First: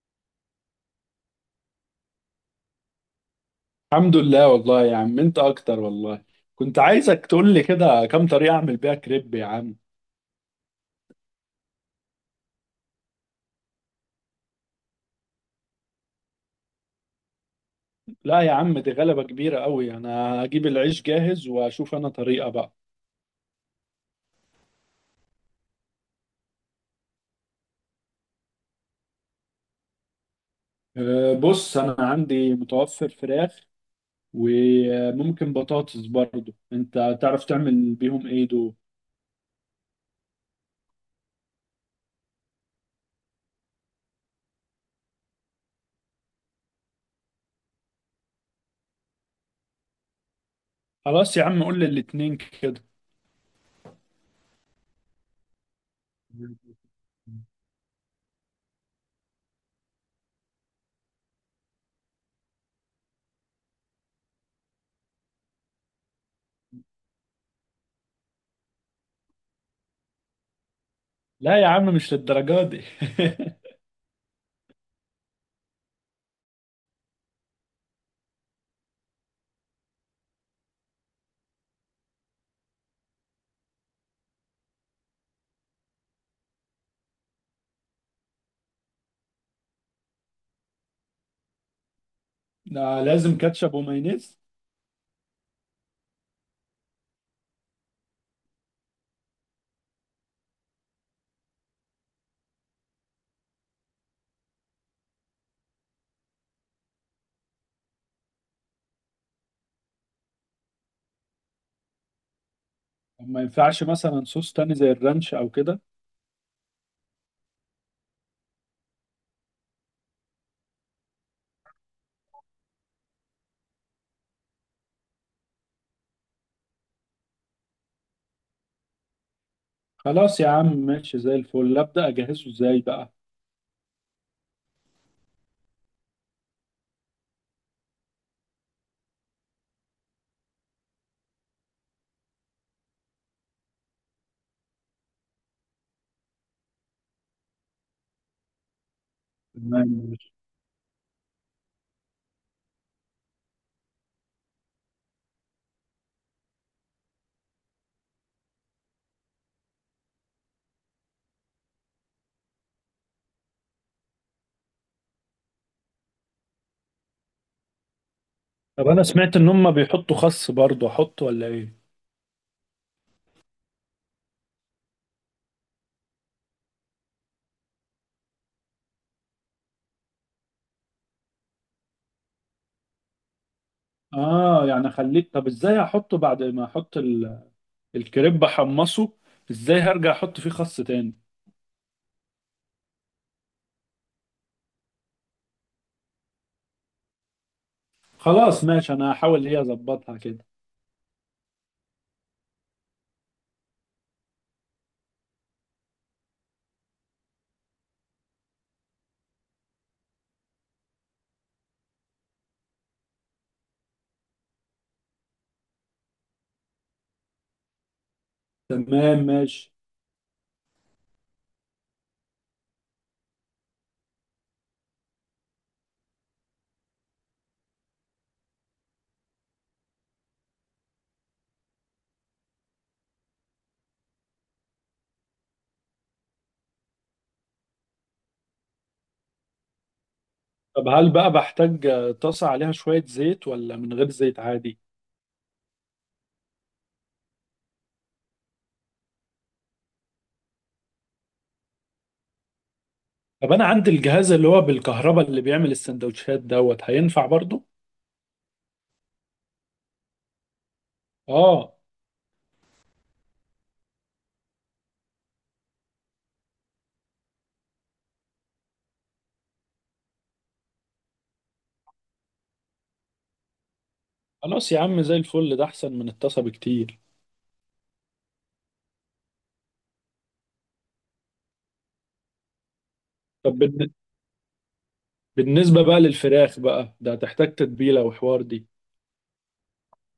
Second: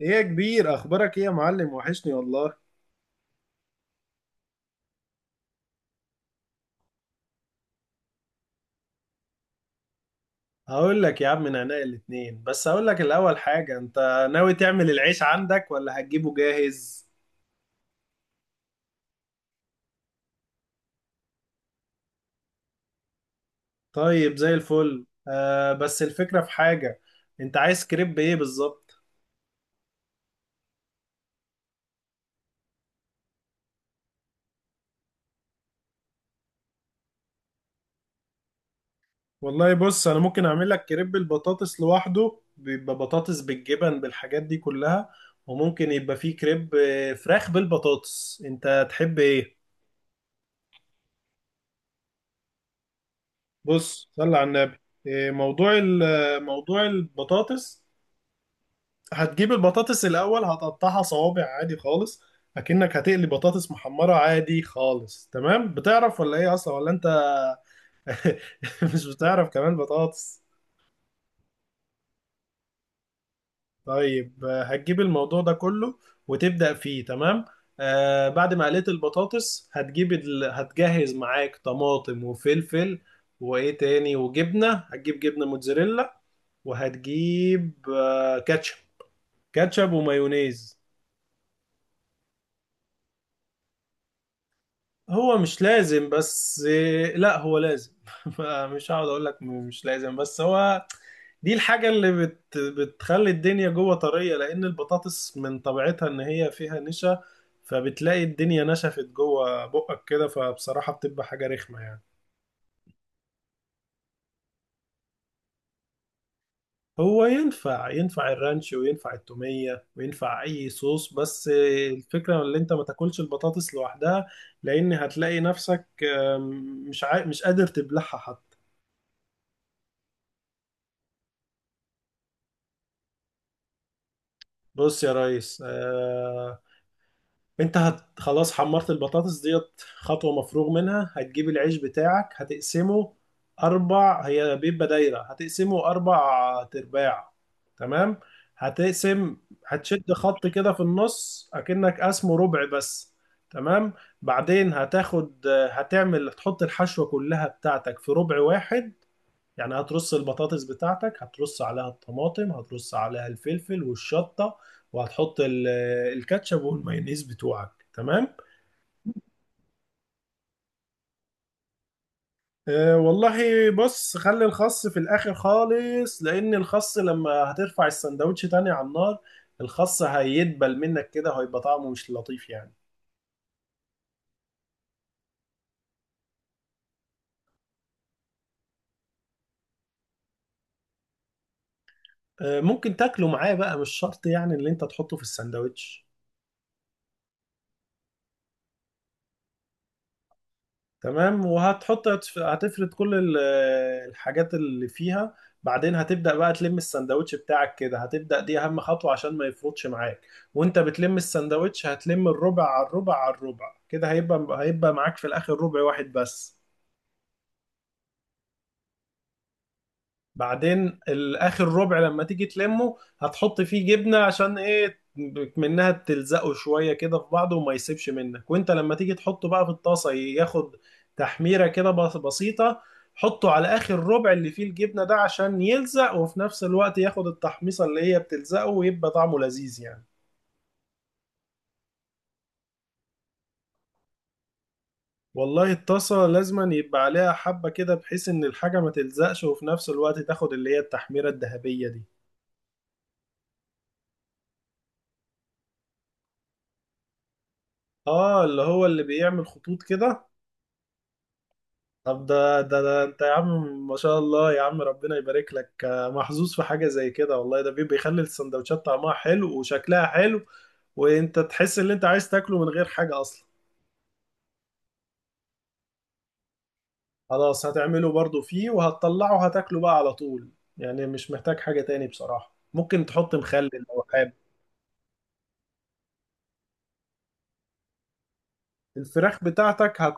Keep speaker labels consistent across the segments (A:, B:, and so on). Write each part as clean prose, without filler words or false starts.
A: ايه يا كبير، اخبارك ايه يا معلم؟ وحشني والله.
B: الحمد لله والله يا عم، انت اكتر والله. كنت عايزك تقول لي كده كام طريقة اعمل بيها كريب يا عم.
A: هقول لك يا عم من عناء الاتنين، بس هقول لك الاول حاجة، انت ناوي تعمل العيش عندك ولا هتجيبه جاهز؟
B: لا يا عم، دي غلبة كبيرة قوي. انا هجيب العيش جاهز واشوف انا طريقة بقى.
A: طيب، زي الفل. بس الفكرة في حاجة، انت عايز كريب ايه بالظبط؟
B: بص انا عندي متوفر فراخ، وممكن بطاطس برضو، انت تعرف تعمل بيهم ايه دول؟
A: والله بص، انا ممكن اعمل لك كريب البطاطس لوحده، بيبقى بطاطس بالجبن بالحاجات دي كلها. وممكن يبقى فيه كريب فراخ بالبطاطس. انت تحب ايه؟
B: خلاص يا عم، قول لي الاتنين كده.
A: بص، صلي على النبي. إيه، موضوع ال- آه، موضوع البطاطس. هتجيب البطاطس الأول، هتقطعها صوابع عادي خالص. أكنك هتقلي بطاطس محمرة عادي خالص. تمام؟ بتعرف ولا إيه أصلا ولا أنت؟ مش بتعرف كمان بطاطس؟
B: لا يا عم، مش للدرجة دي.
A: طيب. هتجيب الموضوع ده كله وتبدأ فيه. تمام. بعد ما قليت البطاطس هتجهز معاك طماطم وفلفل. وإيه تاني؟ وجبنة، هتجيب جبنة موتزاريلا. وهتجيب كاتشب. كاتشب ومايونيز.
B: ده لازم كاتشب ومايونيز؟
A: هو مش لازم بس، لا هو لازم. مش هقعد اقول لك مش لازم، بس هو دي الحاجة اللي بتخلي الدنيا جوه طرية، لان البطاطس من طبيعتها ان هي فيها نشا. فبتلاقي الدنيا نشفت جوه بقك كده، فبصراحة بتبقى حاجة رخمة يعني.
B: ما ينفعش مثلا صوص تاني زي الرانش او كده؟
A: هو ينفع الرانش، وينفع التومية، وينفع اي صوص. بس الفكرة ان انت ما تاكلش البطاطس لوحدها، لان هتلاقي نفسك مش قادر تبلعها حتى.
B: خلاص يا عم، ماشي زي الفل. ابدا اجهزه ازاي بقى؟
A: بص يا ريس، انت هت خلاص، حمرت البطاطس ديت، خطوة مفروغ منها. هتجيب العيش بتاعك هتقسمه اربع. هي بيبقى دايرة، هتقسمه اربع ترباع. تمام. هتقسم.
B: تمام
A: هتشد
B: ماشي.
A: خط كده في النص، اكنك قسمه ربع بس. تمام. بعدين هتاخد هتعمل هتحط الحشوة كلها بتاعتك في ربع واحد. يعني هترص البطاطس بتاعتك، هترص عليها الطماطم، هترص عليها الفلفل والشطة. وهتحط الكاتشب والمايونيز بتوعك. تمام.
B: طب انا سمعت ان هم بيحطوا خس برضه، احط ولا ايه؟
A: أه والله. بص، خلي الخس في الاخر خالص، لان الخس لما هترفع السندوتش تاني على النار، الخس هيدبل منك كده، هيبقى طعمه مش لطيف يعني.
B: اه يعني خليك. طب ازاي احطه بعد ما احط الكريب احمصه؟ ازاي هرجع احط فيه خس تاني؟
A: أه، ممكن تاكله معاه بقى، مش شرط يعني اللي انت تحطه في السندوتش.
B: خلاص ماشي، انا هحاول هي اظبطها كده.
A: تمام. هتفرد الحاجات اللي فيها. بعدين هتبدأ بقى تلم السندوتش بتاعك كده. هتبدأ، دي أهم خطوة عشان ما يفرطش معاك. وانت بتلم السندوتش هتلم الربع على الربع على الربع كده، هيبقى معاك في الآخر ربع واحد بس.
B: تمام ماشي.
A: بعدين الاخر ربع لما تيجي تلمه، هتحط فيه جبنه، عشان ايه؟ منها تلزقه شويه كده في بعضه وما يسيبش منك. وانت لما تيجي تحطه بقى في الطاسه، ياخد تحميره كده بسيطه. حطه على اخر ربع اللي فيه الجبنه ده، عشان يلزق، وفي نفس الوقت ياخد التحميصه اللي هي بتلزقه، ويبقى طعمه لذيذ يعني.
B: طب هل بقى بحتاج طاسة عليها شوية زيت ولا من غير زيت عادي؟
A: والله الطاسة لازما يبقى عليها حبة كده، بحيث إن الحاجة ما تلزقش، وفي نفس الوقت تاخد اللي هي التحميرة الذهبية دي.
B: طب انا عندي الجهاز اللي هو بالكهرباء اللي بيعمل السندوتشات دوت، هينفع برضه؟
A: آه، اللي هو اللي بيعمل خطوط كده.
B: اه.
A: طب ده انت يا عم، ما شاء الله يا عم، ربنا يبارك لك. محظوظ في حاجة زي كده والله. ده بيخلي السندوتشات طعمها حلو وشكلها حلو. وانت تحس ان انت عايز تاكله من غير حاجة اصلا.
B: خلاص يا عم، زي الفل. ده احسن من الطاسه بكتير.
A: خلاص، هتعمله برضو فيه وهتطلعه، هتاكله بقى على طول. يعني مش محتاج حاجة تاني بصراحة. ممكن تحط
B: طب
A: مخلل لو حابب.
B: بالنسبه بقى للفراخ بقى، ده هتحتاج تتبيله وحوار دي؟
A: الفراخ بتاعتك هت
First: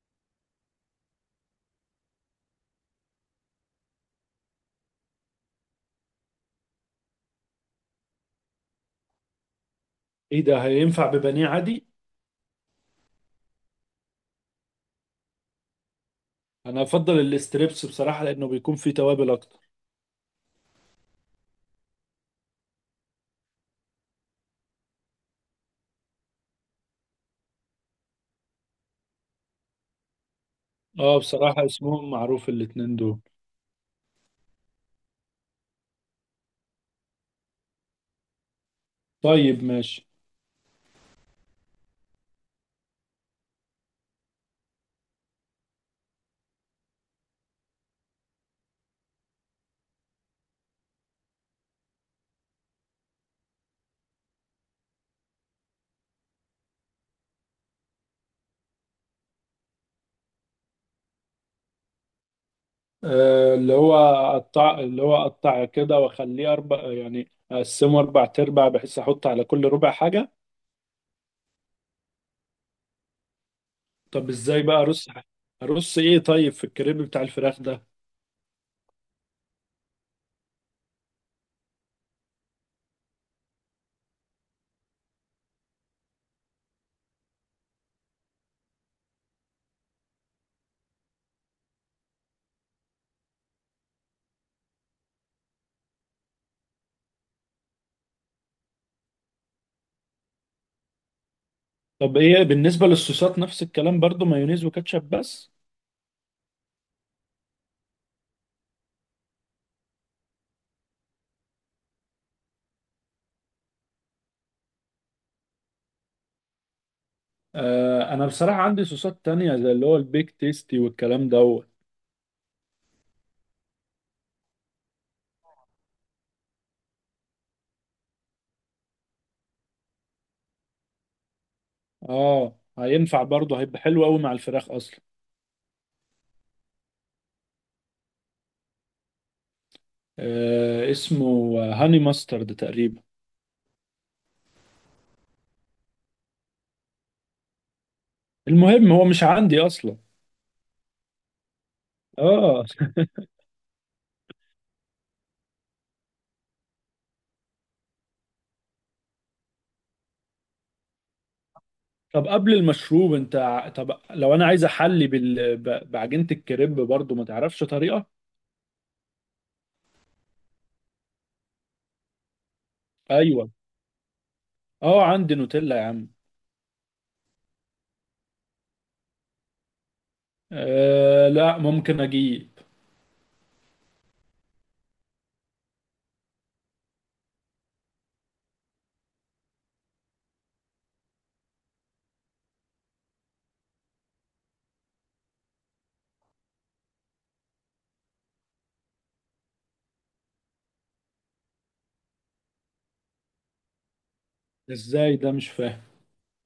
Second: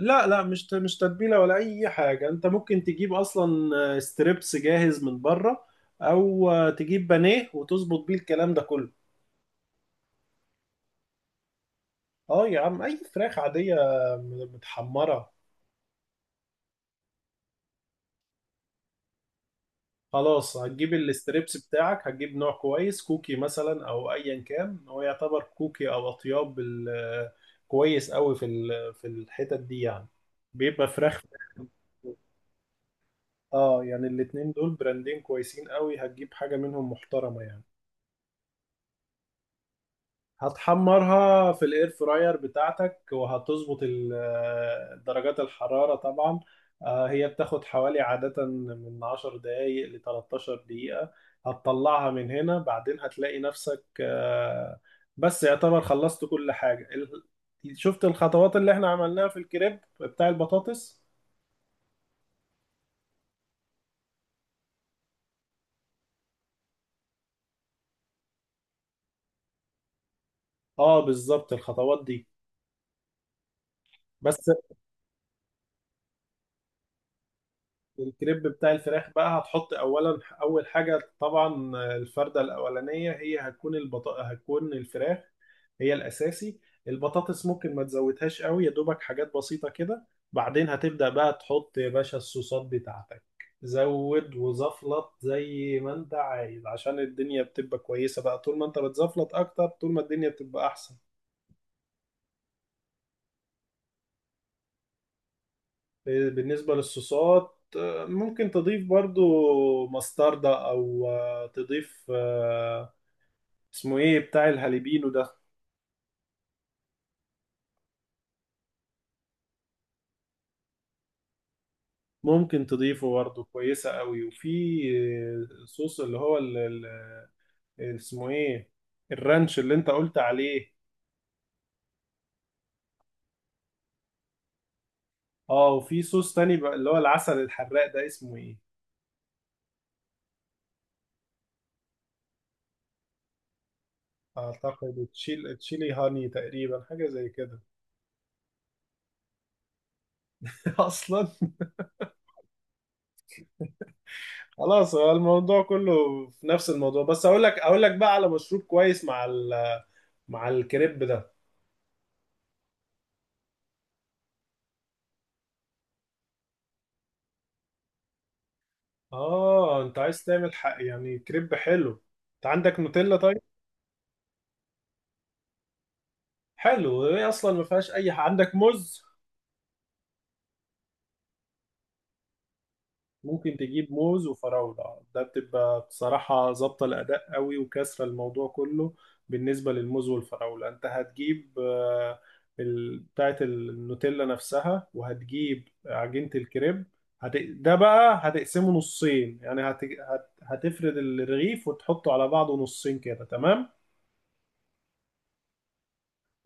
A: لا لا، مش تتبيلة ولا اي حاجة. انت ممكن تجيب اصلا ستريبس جاهز من بره. او تجيب بانيه وتظبط بيه الكلام ده كله.
B: ايه ده، هينفع ببانيه عادي؟
A: اه يا عم، اي فراخ عادية متحمرة.
B: انا افضل الاستريبس بصراحه لانه بيكون فيه توابل اكتر.
A: خلاص، هتجيب الستريبس بتاعك، هتجيب نوع كويس، كوكي مثلا او ايا كان. هو يعتبر كوكي او اطياب كويس قوي في الحتت دي يعني. بيبقى
B: اه
A: فراخ.
B: بصراحه، اسمهم معروف الاتنين دول.
A: اه، يعني الاتنين دول براندين كويسين قوي، هتجيب حاجة منهم محترمة يعني.
B: طيب ماشي.
A: هتحمرها في الاير فراير بتاعتك، وهتظبط درجات الحرارة طبعا. هي بتاخد حوالي عادة من 10 دقايق ل 13 دقيقة. هتطلعها من هنا. بعدين هتلاقي نفسك بس يعتبر خلصت كل حاجة. شفت الخطوات اللي احنا عملناها في الكريب بتاع البطاطس؟
B: آه اللي هو اقطع كده واخليه اربع، يعني اقسمه اربع ارباع بحيث احط على كل ربع حاجه.
A: اه، بالظبط الخطوات دي
B: طب
A: بس.
B: ازاي بقى ارص؟ ارص ايه؟ طيب في الكريب بتاع الفراخ ده.
A: الكريب بتاع الفراخ بقى، هتحط اولا، اول حاجه طبعا الفرده الاولانيه، هي هتكون هتكون الفراخ. هي الاساسي. البطاطس ممكن ما تزودهاش قوي، يا دوبك حاجات بسيطه كده. بعدين هتبدا بقى تحط يا باشا الصوصات بتاعتك. زود وزفلط زي ما انت عايز، عشان الدنيا بتبقى كويسه بقى. طول ما انت بتزفلط اكتر، طول ما الدنيا بتبقى احسن.
B: طب ايه بالنسبة للصوصات؟ نفس الكلام برضو، مايونيز وكاتشب بس؟
A: بالنسبه للصوصات، ممكن تضيف برضو مستردة، او تضيف، اسمه ايه بتاع الهاليبينو ده؟
B: آه انا بصراحة عندي صوصات تانية زي اللي هو البيك تيستي والكلام دوت.
A: ممكن تضيفه برضه، كويسة قوي. وفي صوص اللي هو اسمه ايه؟ الرانش اللي انت قلت عليه.
B: اه هينفع برضو، هيبقى حلو قوي مع الفراخ اصلا.
A: اه، وفي صوص تاني بقى اللي هو العسل الحراق ده اسمه ايه؟
B: آه اسمه هاني ماسترد تقريبا.
A: اعتقد تشيلي هاني تقريبا، حاجة زي كده.
B: المهم هو مش عندي اصلا.
A: اصلا.
B: اه.
A: خلاص، هو الموضوع كله في نفس الموضوع. بس اقول لك بقى على مشروب كويس مع مع الكريب ده.
B: طب قبل المشروب طب لو انا عايز احلي بعجينة الكريب برضو، ما تعرفش طريقة؟
A: اه، انت عايز تعمل حق يعني كريب حلو. انت عندك نوتيلا؟ طيب.
B: ايوه. اه عندي نوتيلا يا عم.
A: حلو. هي اصلا ما فيهاش اي حاجة. عندك موز؟
B: آه، لا ممكن اجيب.
A: ممكن تجيب موز وفراولة، ده بتبقى بصراحة ظابطة الأداء قوي، وكسرة الموضوع كله. بالنسبة للموز والفراولة، انت هتجيب بتاعة النوتيلا نفسها، وهتجيب عجينة الكريب. ده بقى هتقسمه نصين يعني هتفرد الرغيف وتحطه على بعضه نصين كده. تمام.
B: ازاي ده؟ مش فاهم.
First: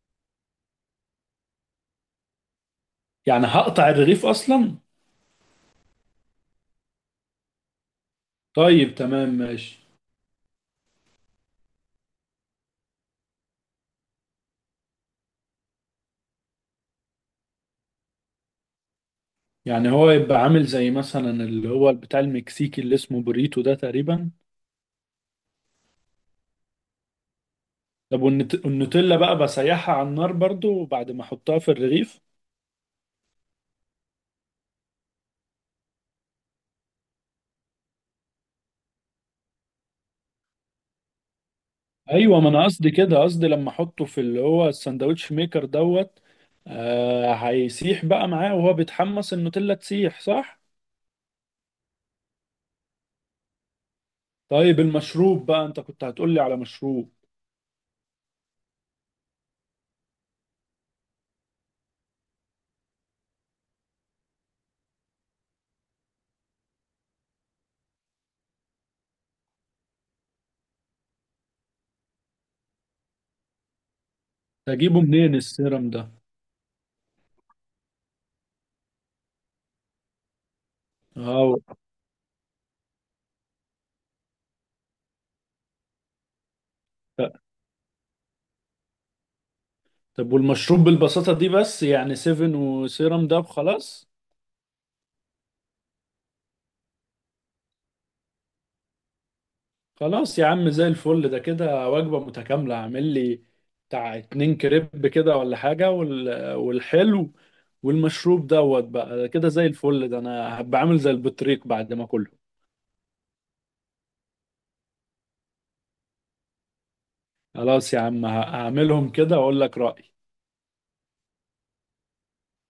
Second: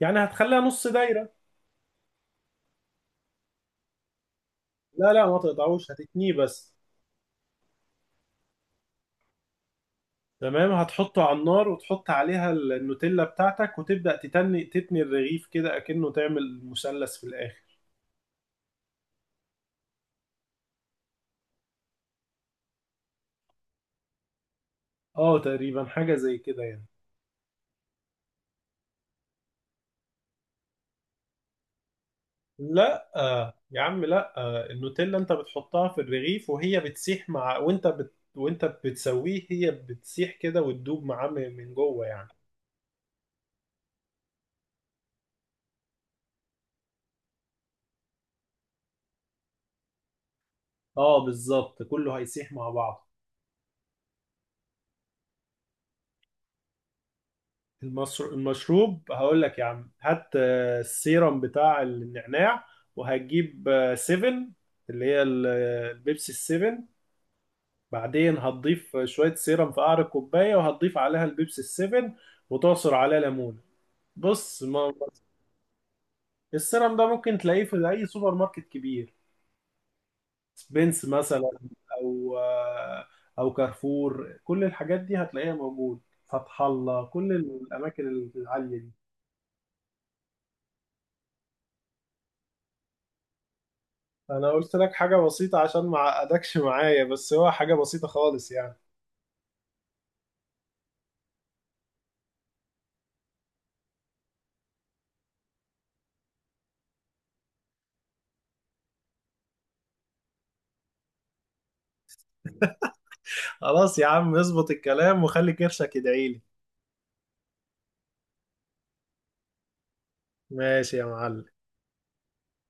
A: يعني هتخليها نص دايرة.
B: يعني هقطع الرغيف اصلا؟
A: لا لا، ما تقطعوش، هتتنيه بس.
B: طيب تمام ماشي.
A: تمام، هتحطه على النار، وتحط عليها النوتيلا بتاعتك، وتبدأ تتني تتني الرغيف كده، أكنه تعمل مثلث في الآخر.
B: يعني هو يبقى عامل زي مثلا اللي هو بتاع المكسيكي اللي اسمه بوريتو ده تقريبا؟
A: اه، تقريبا حاجة زي كده يعني.
B: طب والنوتيلا بقى، بسيحها على النار برضو بعد ما احطها في الرغيف؟
A: لا، يا عم، لا، النوتيلا انت بتحطها في الرغيف وهي بتسيح مع وانت بتسويه، هي بتسيح كده وتدوب معاه من جوه يعني.
B: ايوه، ما انا قصدي كده، قصدي لما احطه في اللي هو الساندوتش ميكر دوت. آه هيسيح بقى معاه وهو بيتحمس، النوتيلا تسيح صح؟
A: اه، بالظبط كله هيسيح مع بعض.
B: طيب المشروب بقى، انت كنت هتقولي على مشروب.
A: المشروب هقول لك يا عم، هات السيرم بتاع النعناع. وهتجيب سيفن، اللي هي البيبسي السيفن. بعدين هتضيف شوية سيرم في قعر الكوباية، وهتضيف عليها البيبسي السيفن، وتعصر عليها ليمون. بص. ما...
B: تجيبه منين السيرم ده؟
A: السيرم ده ممكن تلاقيه في أي سوبر ماركت كبير، سبينس مثلا.
B: اه.
A: أو آه، أو كارفور، كل الحاجات دي هتلاقيها موجود. فتح الله، كل الأماكن العالية دي.
B: طب والمشروب بالبساطة دي بس؟ يعني سيفن وسيرم ده خلاص؟
A: انا قلت لك حاجة بسيطة عشان ما اعقدكش معايا. بس هو حاجة بسيطة خالص يعني.
B: خلاص يا عم، زي الفل. ده كده وجبة متكاملة. اعمل لي بتاع اتنين كريب كده ولا حاجة والحلو والمشروب دوت بقى. ده كده زي الفل. ده انا هبقى عامل زي البطريق بعد ما كله.
A: خلاص يا عم، اظبط الكلام وخلي كرشك يدعيلي.
B: خلاص يا عم، هعملهم كده واقول لك رأيي.
A: ماشي يا معلم.